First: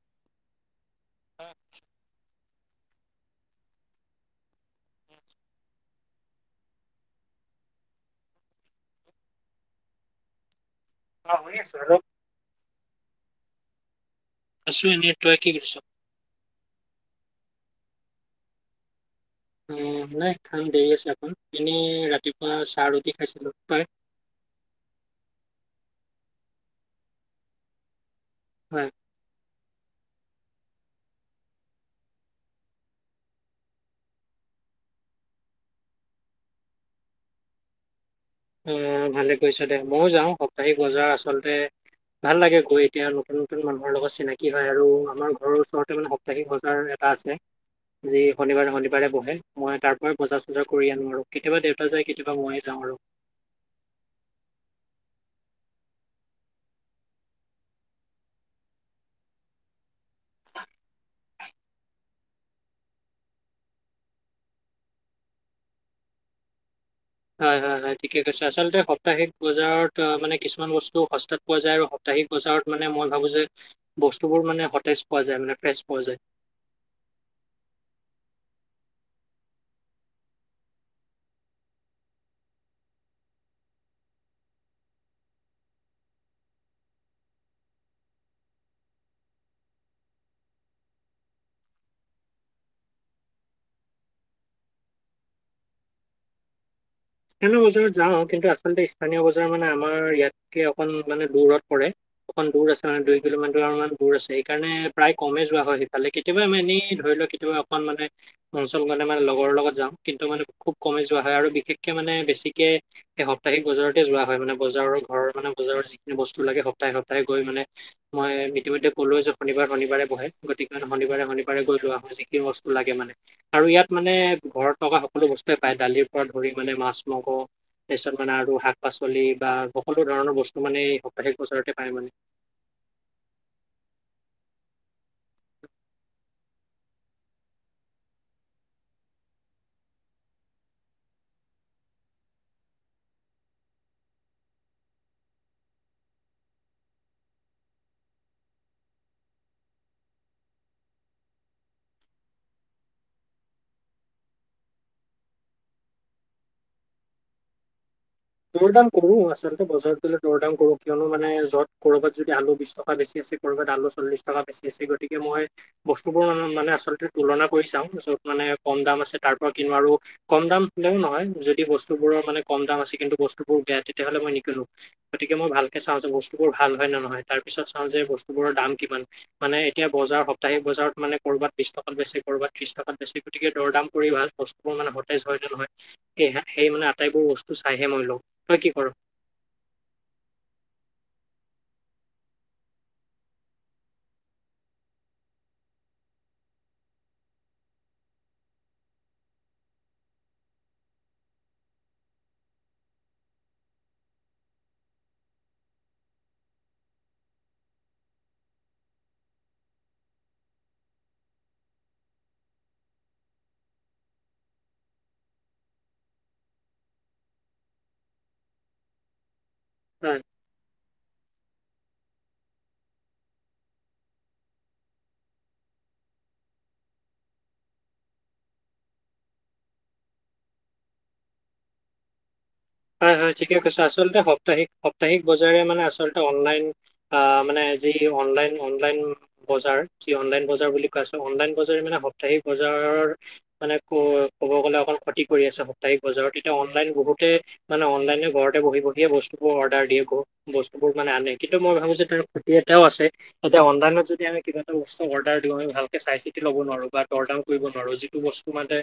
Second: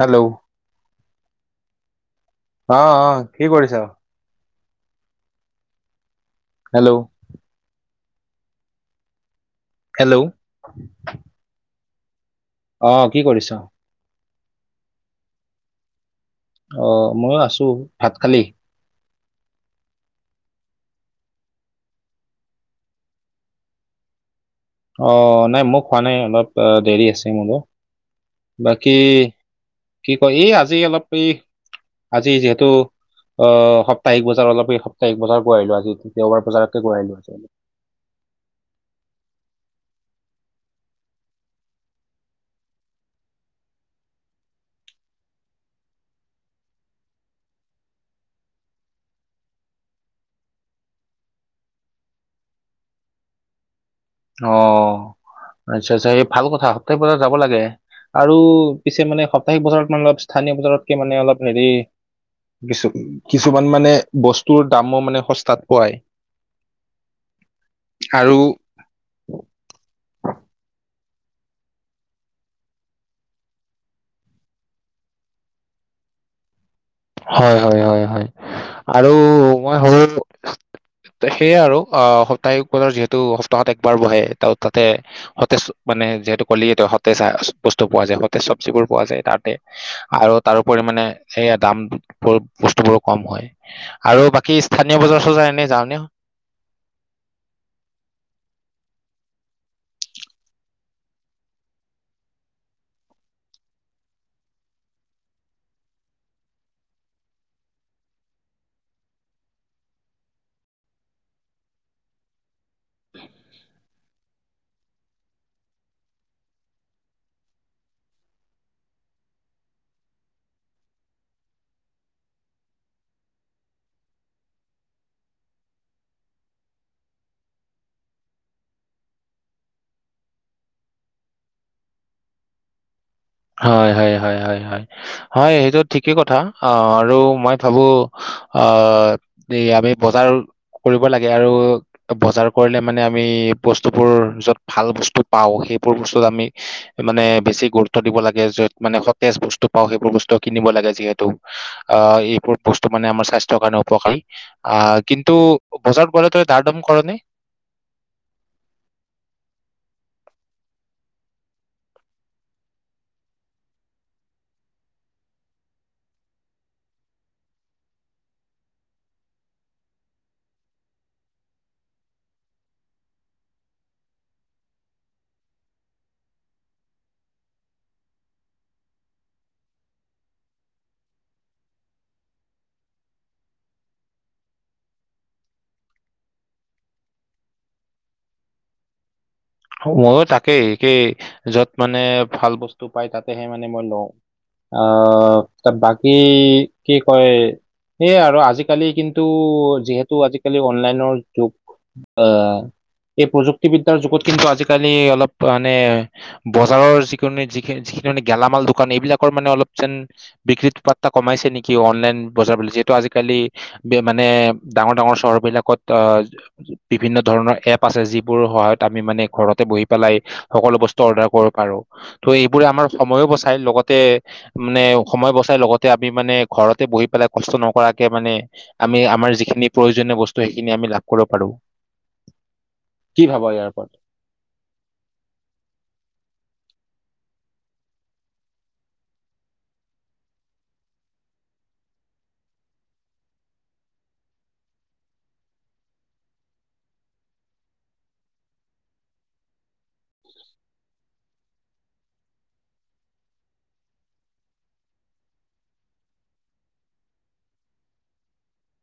Hello [inaudible] অ অ কি কৰিছা? [inaudible] হেল্ল'! হেল্ল'! অ শুনি আছো, হেল্ল'! অ কি কৰিছো? আছো এনেই, তই কি কৰিছো? অ মই আছো, ভাত খালি? অ নাই খাম দেৰি আছে আকৌ, এনেই ৰাতিপুৱা চাহ ৰুটি খাইছিলো। অ নাই মোক হোৱা নাই অলপ দেৰি আছে মোৰো। হয় বাকী কি কয় এই আজি অলপ এই আজি যিহেতু অ সপ্তাহিক বজাৰ অলপ এই সপ্তাহিক বজাৰ কৰি আহিলো আজি দেওবাৰ বজাৰকে গৈ আহিলো আজি। অ ভালে কৰিছে দে মইও যাওঁ সপ্তাহিক বজাৰ আচলতে ভাল লাগে গৈ এতিয়া নতুন নতুন মানুহৰ লগত চিনাকি হয় আৰু আমাৰ ঘৰৰ ওচৰতে মান সাপ্তাহিক বজাৰ এটা আছে, যি শনিবাৰে শনিবাৰে বহে। মই তাৰ পৰাই বজাৰ-চজাৰ কৰি আনো আৰু কেতিয়াবা দেউতাক পৰা যায় কেতিয়াবা মইে যাওঁ আৰু। অ আচ্ছা আচ্ছা এই ভাল কথা, সপ্তাহিক বছৰত যাব লাগে। আৰু পিছে মানে সপ্তাহিক বছৰত মান অলপ স্থানীয় বজাৰতকে মানে অলপ হেৰি কিছু কিছুমান মানে বস্তুৰ দামো মানে সস্তাত পোৱায়। হয় হয় হয় ঠিকে আৰু কৈছে আচলতে সাপ্তাহিক বজাৰত অ মানে কিছুমান বস্তু সস্তাত পোৱা যায় আৰু সাপ্তাহিক বজাৰত মানে মই ভাবো যে বস্তুবোৰ মানে সতেজ পোৱা যায় মানে ফ্ৰেছ পোৱা যায়। হয় হয় হয় হয় আৰু মই ভাবো ত সেয়াই আৰু আহ সপ্তাহিক বজাৰ যিহেতু সপ্তাহত একবাৰ বহে ত তাতে সতেজ মানে যিহেতু কলিয়ে তই সতেজ বস্তু পোৱা যায়, সতেজ চব্জিবোৰ পোৱা যায় তাতে। আৰু তাৰোপৰি মানে এইয়া দাম বস্তু বোৰো কম হয়। আৰু বাকী স্থানীয় বজাৰ-চজাৰ এনে যাও নে? স্থানীয় বজাৰত যাওঁ, কিন্তু আচলতে স্থানীয় বজাৰ মানে আমাৰ ইয়াতকে অকণ মানে দূৰত পৰে। অকণ দূৰ আছে, মানে দুই কিলোমিটাৰমান দূৰ আছে। সেইকাৰণে প্ৰায় কমে যোৱা হয় সেইফালে কি কেতিয়াবা আমি এনেই ধৰি লও কেতিয়াবা অকণ মানে অঞ্চল মানে মানে লগৰ লগত যাওঁ, কিন্তু মানে খুব কমেই যোৱা হয় আৰু বিশেষ কে মানে বেছিকে এই সপ্তাহিক বজাৰত যোৱা হয়। মানে বজাৰৰ ঘৰ মানে বজাৰৰ যিখিনি বস্তু লাগে সপ্তাহ সপ্তাহ গৈ মানে মই ইতিমধ্যে ক'লোৱে যে শনিবাৰ শনিবাৰে বহে গতিকে শনিবাৰে শনিবাৰে গৈ লোৱা হয় যি কি বস্তু লাগে মানে আৰু ইয়াত মানে ঘৰত থকা সকলো বস্তুৱে পায় দালিৰ পৰা ধৰি মানে মাছ মগো তাৰ পিছত মানে আৰু শাক পাচলি বা সকলো ধৰণৰ বস্তু মানে এই সপ্তাহিক বজাৰতে পায় মানে হয় হয় হয় হয় হয় হয় সেইটো ঠিকেই কথা অ আৰু মই ভাবো আহ দে আমি বজাৰ কৰিব লাগে আৰু বজাৰ কৰিলে মানে আমি বস্তুবোৰ যত ভাল বস্তু পাওঁ সেইবোৰ বস্তুত আমি মানে বেছি গুৰুত্ব দিব লাগে য'ত মানে সতেজ বস্তু পাওঁ সেইবোৰ বস্তু কিনিব লাগে যিহেতু অ এইবোৰ বস্তু মানে আমাৰ স্বাস্থ্যৰ কাৰণে উপকাৰ অ কিন্তু বজাৰত গ'লে ত দাৰডম কৰ'নি? দৰ দাম কৰো আচলতে বজাৰ গলে দৰ দাম কৰো কিয়নো মানে য'ত ক'বাত যদি আলু বিশ টকা বেছি আছে কৰবাত আলো চল্লিছ টকা বেছি আছে গতিকে মই বস্তুবোৰ মানে আচলতে তুলনা কৰি চাওঁ যত মানে কম দাম আছে তাৰ পৰা কিনো আৰু কম দাম হলেও নহয় যদি বস্তুবোৰৰ মানে কম দাম আছে কিন্তু বস্তুবোৰ বেয়া তেতিয়াহ'লে মই নিকিনো গতিকে মই ভালকৈ চাওঁ যে বস্তুবোৰ ভাল হয় নহয় তাৰপিছত চাওঁ যে বস্তুবোৰৰ দাম কিমান মানে এতিয়া বজাৰ সপ্তাহিক বজাৰত মানে কৰ'বাত বিশ টকা বেছি ক'ৰবাত ত্ৰিশ টকা বেছি গতিযে দৰ দাম কৰি লোৱা ভাল বস্তু তোৰ মানে সতেজ হয় নে নহয় এই সে সেই মানে আটাইবোৰ বস্তু চাইহে মই লওঁ তই কি কৰ? ময়ো তাকেই একেই যত মানে ভাল বস্তু পাই তাতেহে মানে মই লওঁ আহ বাকী কি কয় সেয়ে আৰু আজিকালি কিন্তু যিহেতু আজিকালি অনলাইনৰ যুগ আহ এই প্ৰযুক্তি বিদ্যাৰ যুগত কিন্তু আজিকালি অলপ মানে বজাৰৰ যিকোনি যিখ যিখিনি মানে গেলামাল দোকান এইবিলাকৰ মানে অলপ যেন বিক্ৰীত পাত্ৰা কমাইছে নেকি অনলাইন বজাৰ বুলি যিহেতু আজিকালি দে মানে ডাঙৰ ডাঙৰ চহৰ বিলাকত আহ বিভিন্ন ধৰণৰ এপ আছে যিবোৰৰ সহায়ত আমি মানে ঘৰতে বহি পেলাই হয়, সকলো বস্তু অৰ্ডাৰ কৰিব পাৰো ত' এইবোৰে আমাৰ সময়ো বচাই লগতে মানে সময় বচাই লগতে আমি মানে ঘৰতে বহি পেলাই কষ্ট নকৰাকে মানে আমি আমাৰ যিখিনি প্ৰয়োজনীয় বস্তু সেইখিনি আমি লাভ কৰিব পাৰোঁ হয় হয় ঠিকে কৈছে আচলতে সপ্তাহিক সপ্তাহিক বজাৰে মানে আচলতে অনলাইন আহ মানে যি অনলাইন অনলাইন বজাৰ যি অনলাইন বজাৰ বুলি কোৱা হৈছে অনলাইন বজাৰ মানে সাপ্তাহিক বজাৰৰ মানে ক ক'ব গ'লে অকল ক্ষতি কৰি আছে সপ্তাহিক বজাৰত এতিয়া অনলাইন বহুতে মানে অনলাইনে ঘৰতে বহি পঠিয় বস্তুোৰ অৰ্ডাৰ দিয়ে গ বস্তুবোৰ মানে আনে কিন্তু মই ভাবো যে তাৰ খু্তি এটাও আছে এতিয়া অনলাইনত যদি আমি কিবা এটা বস্তু অৰ্ডাৰ দিওঁ আমি ভালকে চাই চিতি ল'ব নোৱাৰো বা দৰ দাম কৰিব নোৱাৰো যিত টো বস্তু মানে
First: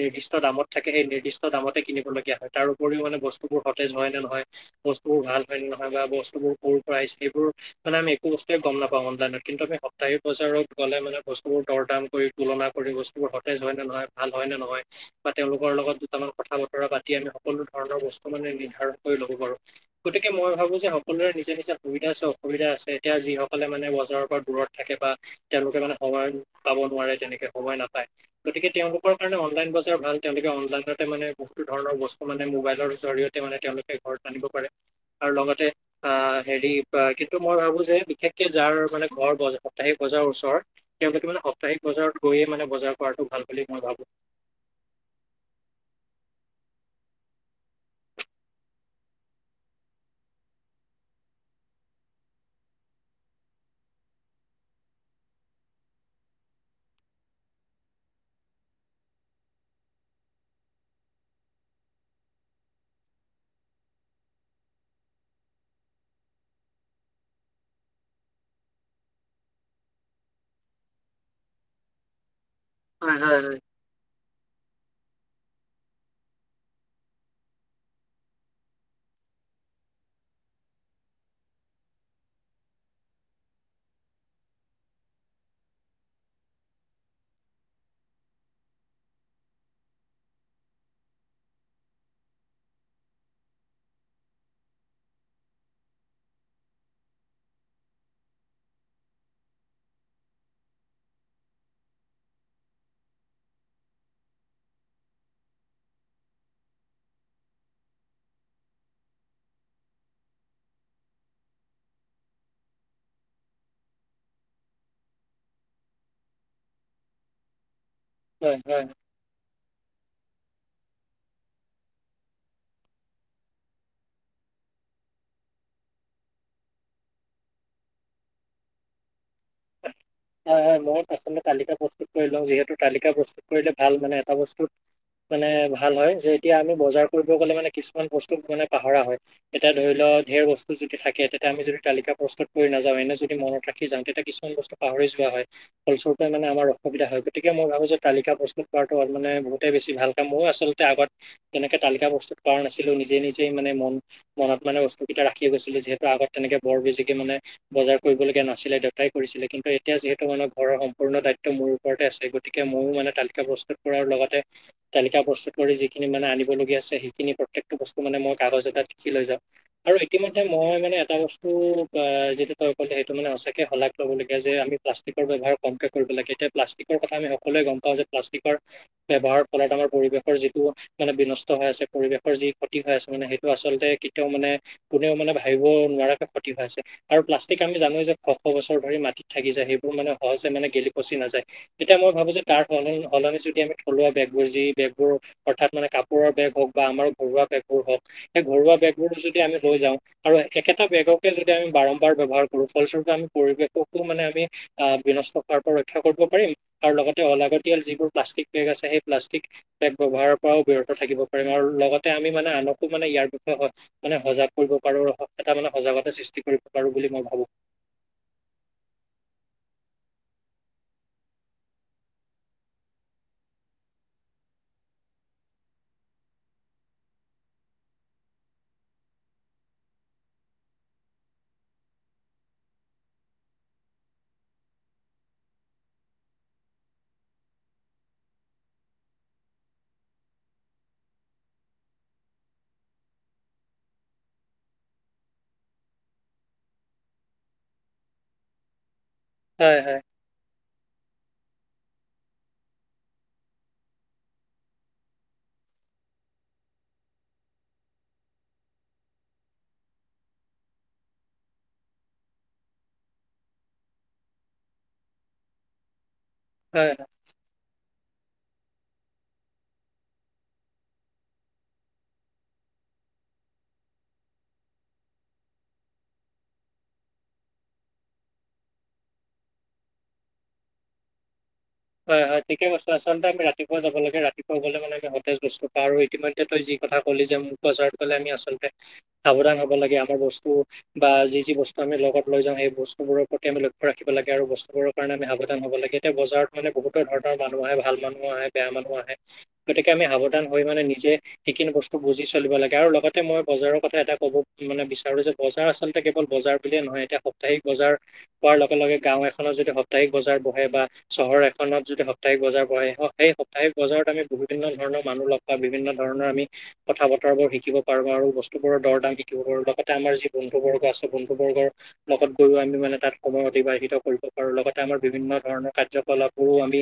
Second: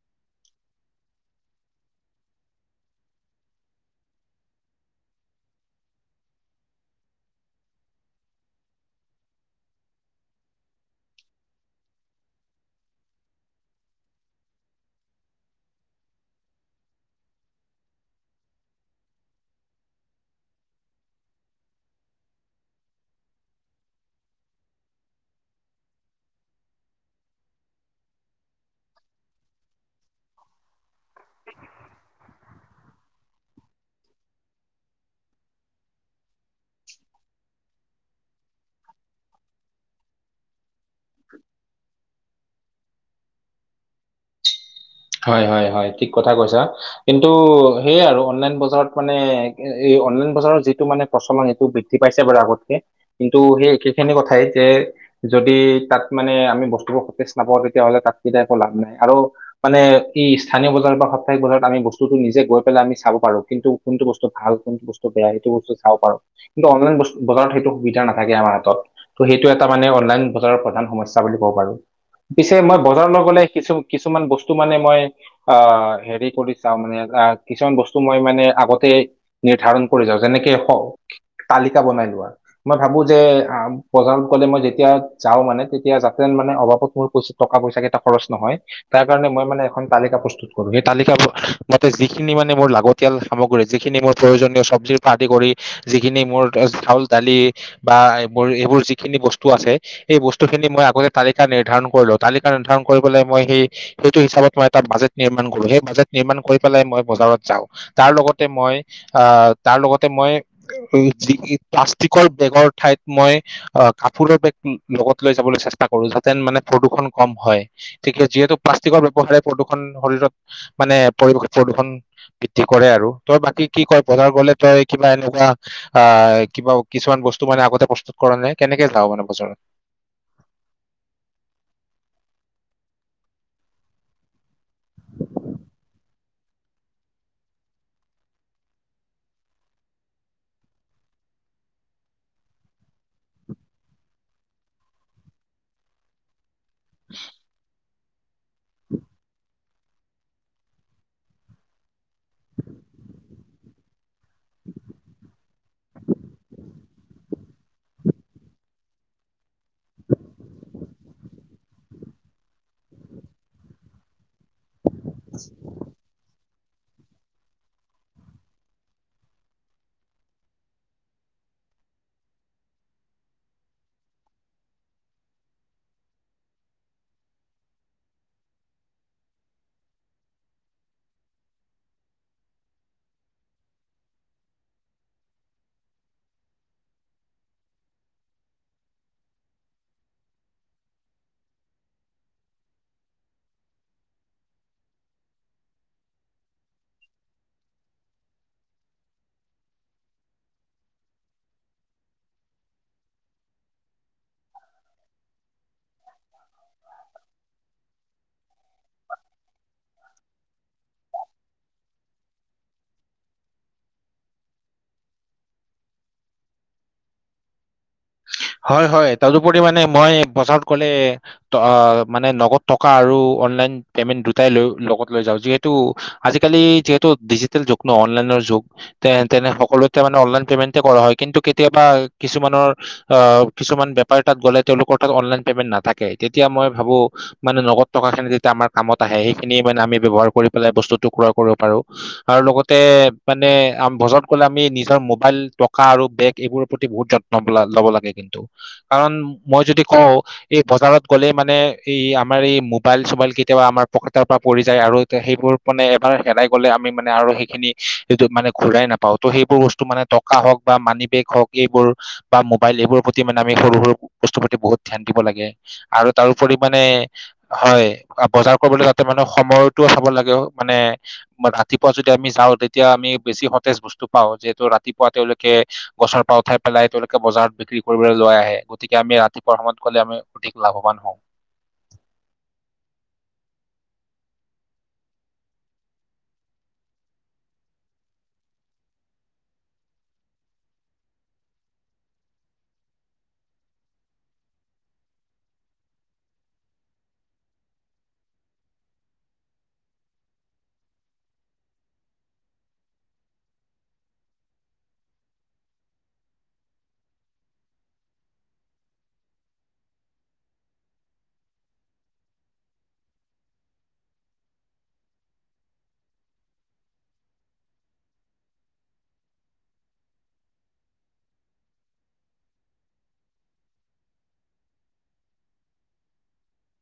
নিৰ্দিষ্ট দামত থাকে সেই নিৰ্দিষ্ট দামতে কিনিবলগীয়া হয় তাৰ উপৰিও মানে বস্তুবোৰ সতেজ হয় নে নহয় বস্তুবোৰ ভাল হয় নে নহয় বা বস্তুবোৰ কৰ আহিছে সেইবোৰ মানে আমি একো বস্তুৱে গম নাপাওঁ অনলাইনত কিন্তু আমি সপ্তাহি বজাৰত গ'লে মানে বস্তুবোৰ দৰ দাম কৰি তুলনা কৰি বস্তুবোৰ সতেজ হয় নে নহয় ভাল হয় নে নহয় বা তেওঁলোকৰ লগত দুটামান কথা বতৰা পাতি আমি সকলো ধৰণৰ বস্তু মানে নিৰ্ধাৰণ কৰি লব পাৰো গতিকে মই ভাবো যে সকলোৰে নিজা নিজা সুবিধা আছে অসুবিধা আছে এতিয়া যিসকলে মানে বজাৰৰ পৰা দূৰত থাকে বা তেওঁলোকে মানে সময় পাব নোৱাৰে তেনেকে সময় নাপায় গতিকে তেওঁলোকৰ কাৰণে অনলাইন বজাৰ ভাল তেওঁলোকে অনলাইনতে মানে বহুতো ধৰণৰ বস্তু মানে মোবাইলৰ জৰিয়তে মানে তেওঁলোকে ঘৰত আনিব পাৰে আৰু লগতে আ হেৰি কিন্তু মই ভাবো যে বিশেষকে যাৰ মানে ঘৰ বজ যাৰ সাপ্তাহিক বজাৰ ওচৰত তেওঁলোকে মানে সপ্তাহিক বজাৰত গৈয়ে মানে বজাৰ কৰাটো ভাল বুলি মই ভাবো হয় হয় হয় ঠিক কথা কৈছা কিন্তু সেয়াই আৰু অনলাইন বজাৰত মানে এ অনলাইন বজাৰৰ যিটো মানে প্ৰচলন সেইটো বৃ দ্ধি পাইছে বাৰু আগতকে কিন্তু সেই একেখিনি কথাই যে যদি তাত মানে আমি বস্তুবোৰ সতেজ নাপাওঁ তেতিয়াহ'লে তাত কি তে একো লাভ নাই আৰু মানে ই স্থানীয় বজাৰ বা সপ্তাহিক বজাৰত আমি বস্তুটো নিজে গৈ পেলাই আমি চাব পাৰো কিন্তু কোনটো বস্তু ভাল কোনটো বচ ত বেয়া সেইটো বস্তু চাব পাৰ কিন্তু অনলাইন বজাৰত সেইটো সুবিধা নাথাকে আমাৰ হাতত ত' সেইটো এটা মানে অনলাইন বজাৰৰ প্ৰধান সমস্যা বুলি ক'ব পাৰো পিছে মই হয় বজাৰল হয় গ'লে হয়। কিছু কিছুমান বস্তু মানে মই আহ হেৰি কৰি চাও মানে আহ কিছুমান বস্তু মই মানে আগতে নিৰ্ধাৰণ কৰি যাও যেনেকে হওক তালিকা বনাই লোৱা মই ভাবো যে আ বজাৰত গ'লে মই যেতিয়া যাওঁ মানে তেতিয়া যাতেন মানে অভাৱত মোৰ পইছ টকা পইচা কেইটা খৰচ নহয় তাৰ কাৰণে মই মানে এখন তালিকা প্ৰস্তু কৰো সেই তালিকাবোৰ মতে যিখিনি মানে মোৰ লাগতিয়াল সামগ্ৰী যিখিনি মোৰ প্ৰয়োজনীয় চব্জিৰ পৰা আদি কৰি যিখিনি মোৰ আ চাউল দালি বা এ মোৰ এইবোৰ যিখিনি বস্তু আছে এই বস্তুখিনি মই আগতে তালিকা নিৰ্ধাৰণ কৰিলো তালিকা নিৰ্ধাৰণ কৰিবলে মই সেই সেইটো হিচাপত মই এটা বাজেট নিৰ্মাণ কৰো সেই বাজেট নিৰ্মাণ কৰি পেলাই মই বজাৰত যাওঁ তাৰ লগতে মই আহ তাৰ লগতে মই যি ই প্লাষ্টিকৰ বেগৰ ঠাইত মই অ কাপোৰৰ বেগ লগত লৈ যাবলৈ চেষ্টা কৰো যাতেন মানে প্ৰদূৰণ কম হয় ঠিকে যিহেতু হয় হয় প্লাষ্টিকৰ ব্যৱহাৰে প্ৰদূষণ শৰীৰত মানে পৰিৱেশৰ প্ৰদূষণ বৃদ্ধি কৰে আৰু তই বাকী কি কয় বজাৰ গলে তই কিবা এনেকা আহ কিবা কিছুমান বস্তু মানে আগতে প্ৰস্তুত কৰা নাই কেনেকে যাওঁ মানে বজাৰত হয় হয় মই আচলতে তালিকা প্ৰস্তুত কৰি লওঁ যিহেতু তালিকা প্ৰস্তুত কৰিলে ভাল মানে এটা বস্তুত মানে ভাল হয় যে এতিয়া আমি বজাৰ কৰিব গ'লে মানে কিছুমান বস্তু মানে পাহৰা হয় এতিয়া ধৰি লও ধেৰ বস্তু যদি থাকে তেতিয়া আমি যদি তালিকা প্ৰস্তুত কৰি নাযাওঁ এনে যদি মনত ৰাখি যাওঁ তেতিয়া কিছুমান বস্তু পাহৰি যোৱা হয় ফলচৰূপে মানে আমাৰ অসুবিধা হয় গতিকে মই ভাবোঁ যে তালিকা প্ৰস্তুত কৰাটো হল মানে বহুতেই বেছি ভাল কাম হব আচলতে আগত এনেকে তালিকা বস্তুত কৰা নাছিলো নিজে নিজেই মানে মন মনত মানে বস্তুকেইটা ৰাখি গৈছিলো যিহেতু আগত তেনেকে বৰ বেছিকে মানে বজাৰ কৰিবলগীয়া নাছিলে দেউতাই কৰিছিলে কিন্তু এতিয়া যিহেতু মানে ঘৰৰ সমূৰ্ণ দায়িত ত্ব মোৰ ওপৰতে আছে গতিকে ময়ো মানে তালিকা প্ৰস্তুত কৰাৰ লগতে তালিকা প্ৰস্তুত কৰি যিখিনি মানে আনিবলগীয়া আছে সেইখিনি প্ৰত্যেকটো বস্তু মানে মই কাগজ এটাত লিখি লৈ যাওঁ আৰু ইতিমধ্যে মই মানে এটা বস্তু আ যিটো তই ক'লে সেইটো মানে সঁচাকে শলাগ লব লাগ গে যে আমি প্লাষ্টিকৰ ব্যৱহাৰ কমকে কৰিব লাগে এতিয়া প্লাষ্টিকৰ কথা আমি সকলোৱে গম পাওঁ যে প্লাষ্টিকৰ ব্যৱহাৰ ফলত আমাৰ পৰিৱেশৰ যিটো মানে বিনষ্ট হৈ আছে পৰিৱেশৰ যি ক্ষতি হৈ আছে মানে সেইটো আচলতে কেতিয়াও মানে কোনেও মানে ভাবিব নোৱাৰাকে ক্ষতি হৈ হৈছে আৰু প্লাষ্টিক আমি জানোই যে শ শ বছৰ ধৰি মাটি থাকি যায় সেইবোৰ মানে সহজে মানে গেলি পচি নাযায় তেতিয়া মই ভাবো যে তাৰ হল হলনি যদি আমি থলুৱা বেগবোৰ যি বেগবোৰ অৰ্থাৎ মানে কাপোৰৰ বেগ হওক বা আমাৰ ঘৰুৱা বেগবোৰ হওক সেই ঘৰুৱা বেগবোৰো যদি আমি লৈ যাওঁ আৰু একেটা বেগকে যদি আমি বাৰম্বাৰ ব্যৱহাৰ কৰো ফলস্বৰূপে আমি পৰিৱেশকো মানে আমি আহ বিনষ্ট কৰোৱাৰ পৰা ৰক্ষা কৰিব পাৰিম আৰু লগতে অলাগতিয়াল যিবোৰ প্লাষ্টিক বেগ আছে সেই প্লাষ্টিক এক ব্যৱহাৰৰ পৰাও বিৰত থাকিব পাৰিম আৰু লগতে আমি মানে আনকো মানে ইয়াৰ বিষয়ে সঁচ মানে সজাগ কৰিব পাৰো হ এটা মানে সজাগতা সৃষ্টি কৰিব পাৰো বুলি মই ভাবো হয় হয় তাৰোপৰি মানে মই বজাৰত গ'লে মানে নগদ টকা আৰু অনলাইন পেমেন্ট দুটাই লৈ লগত লৈ যাওঁ, যিহেতু আজিকালি যিহেতু ডিজিটেল যুগ ন অনলাইনৰ যুগ। তেনে সকলোতে মানে অনলাইন পেমেন্ট কৰা হয় কিন্তু কেতিয়াবা কিছুমানৰ আহ কিছুমান বেপাৰী তাত গ'লে তেওঁলোকৰ তাত অনলাইন পেমেন্ট নাথাকে তেতিয়া মই ভাবো মানে নগদ থকা খিনি যেতিয়া আমাৰ কামত আহে সেইখিনিে মানে আমি ব্যৱহাৰ কৰি পেলাই বস্তুটো ক্ৰয় কৰিব পাৰো আৰু লগতে মানে বজাৰত গলে আমি নিজৰ মোবাইল টকা আৰু বেগ এইবোৰৰ প্ৰতি বহুত যত্ন লব লাগে কিন্তু, কাৰণ মই হয় যদি হয় কওঁ এই বজাৰত গ'লে মানে এই আমাৰ এই মোবাইল চোবাইল কেতিয়াবা আমাৰ পকেটৰ পৰা পৰি যায় আৰু সেইবোৰ মানে এবাৰ হেৰাই গ'লে আমি মানে আৰু সেইখিনি মানে ঘূৰাই নাপাওঁ ত' সেইবোৰ বস্তু মানে সাহস বা মানী বেগ হওঁক এইবোৰ বা মোবাইল এইবোৰৰ প্ৰতি মানে আমি সৰু সৰু বস্তুৰ প্ৰতি বহুত ধ্যান দিব লাগে। আৰু তাৰোপৰি মানে হয় হয় বজাৰ কৰিবলৈ যাওঁতে মানে সময়টো চাব লাগে মানে ৰাতিপুৱা যদি আমি যাওঁ তেতিয়া আমি বেছি সতেজ বস্তু পাওঁ যিহেতু ৰাতিপুৱা তেওঁলোকে গছৰ পৰা উঠাই পেলাই বজাৰত বিক্ৰী কৰিবলৈ লৈ আহে গতিকে আমি ৰাতিপুৱা সময়ত গলে আমি অধিক লাভৱান হওঁ। হয় হয় ঠিকে কৈছা আচলতে আমি ৰাতিপুৱা যাব লাগে ৰাতিপুৱা গলে মানে আমি সতেজ বস্ত পাওঁ আৰু এতি য়া তই যি কথা কলি যে বজাৰত গ'লে আমি আচলতে সাৱধান হব লাগে আমাৰ বস্তু বা যি যি বস্তু আমি লগত লৈ যাওঁ সেই বস্তু বোৰৰ প্ৰতি আমি লক্ষ্য ৰাখিব লাগে আৰু বস্তুবোৰ কাৰণ আমি সাৱধান হব লাগে, এতিয়া বজাৰত মানে বহুতো ধৰণৰ মানুহ আহে ভাল মানুহ আহে বেয়া মানুহ আহে গতিকে আমি সাৱধান হৈ মানে নিজে সেইখিনি বস্তু বুজি চলিব লাগে আৰু লগতে মই বজাৰৰ কথা এটা ক'ব মানে বিচাৰো যে বজাৰ আচলতে কেৱল বজাৰ বুলিয়ে নহয় এতিয়া সপ্তাহিক বজাৰ পোৱাৰ লগে লগে গাঁও এখনৰ যদি সপ্তাহিক বজাৰ বহে বা চহৰ এখনত যদি সপ্তাহিক বজাৰ বহে, সেই সপ্তাহিক বজাৰত আমি বিভিন্ন ধৰণৰ মানুহ লগ পাওঁ বা বিভিন্ন ধৰণৰ আমি কথা বতৰাবোৰ শিকিব পাৰো আৰু বস্তুবোৰৰ দৰ দাম শিকিব পাৰো লগতে আমাৰ যি বন্ধু বৰ্গ আছে বন্ধু বৰ্গৰ লগত গৈও আমি মানে তাত সময় অতিবাহিত কৰিব পাৰো লগতে আমাৰ বিভিন্ন ধৰণৰ কাৰ্যকলাপবোৰো আমি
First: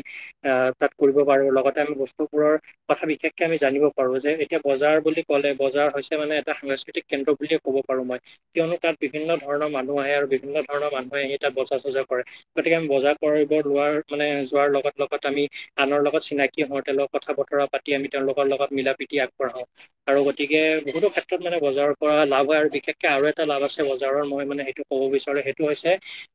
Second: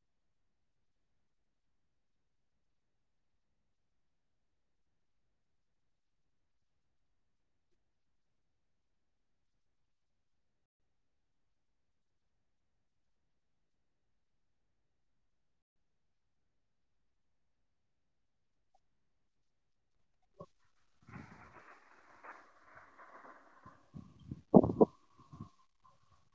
আহ তাত কৰিব পাৰো, লগতে আমি বস্তুবোৰৰ কথা বিশেষকে আমি জানিব পাৰো যে এতিয়া বজাৰ বুলি ক'লে বজাৰ হৈছে মানে এটা সাংস্কৃতিক কেন্দ্ৰ বুলিয়ে ক'ব পাৰো মই। কিয়নো তাত বিভিন্ন ধৰণৰ মানুহ আহে আৰু বিভিন্ন ধৰণৰ মানুহে আহি তাত বজাৰ চজাৰ কৰে। গতিকে আমি বজাৰ কৰি বৰ লোৱাৰ মানে যোৱাৰ লগত লগত আমি আনৰ লগত চিনাকি হওঁ তেওঁ লগত কথা বতৰা পা তি আমি তেওঁলোকৰ লগত মিলা প্ৰীতি আগবঢ়াও আৰু গতিকে বহুটো ক্ষে ত্ৰত মানে বজাৰৰ পৰা লাভ হয় আৰু বিশেষকে আৰু এটা লাভ আছে বজাৰৰ মই মানে সেইটো ক'ব বিচাৰো সেইটো হৈছে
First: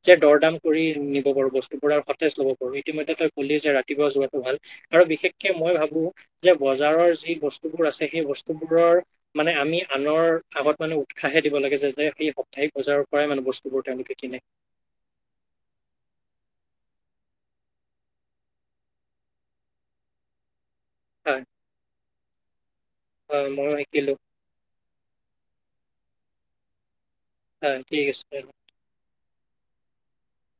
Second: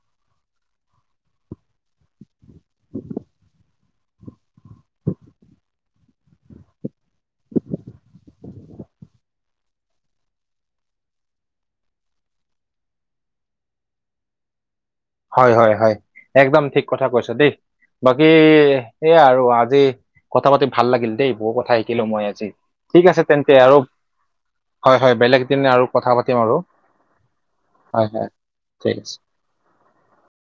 যে দৰদাম কৰি নিব পাৰো বস্তুবোৰ আৰু সতেজ ল'ব পাৰো ইতিমধ্যে তই কলি যে ৰাতিপুৱা যোৱাটো ভাল। আৰু বিশেষকে মই ভাবো যে বজাৰৰ যি বস্তুবোৰ আছে সেই বস্তুবোৰৰ মানে আমি আনৰ আগত মানে উৎসাহে দিব লাগে যে, যে সেই সপ্তাহিক বজাৰৰ পৰাই মানে বস্তুবোৰ তেওঁলোকে কিনে। হয় হয় হয়, একদম ঠিক কথা কৈছ দেই। বাকী এয়া আৰু আজি কথা পাতি ভাল লাগিল দেই। হয় বহু কথা শিকিলো মই আজি ঠিক আছে হয় তেন্তে ময়ো আৰু শিকিলো হয় হয়, বেলেগ দিন আৰু কথা পাতিম আৰু। হয় ঠিক আছে বাৰু। ঠিক আছে।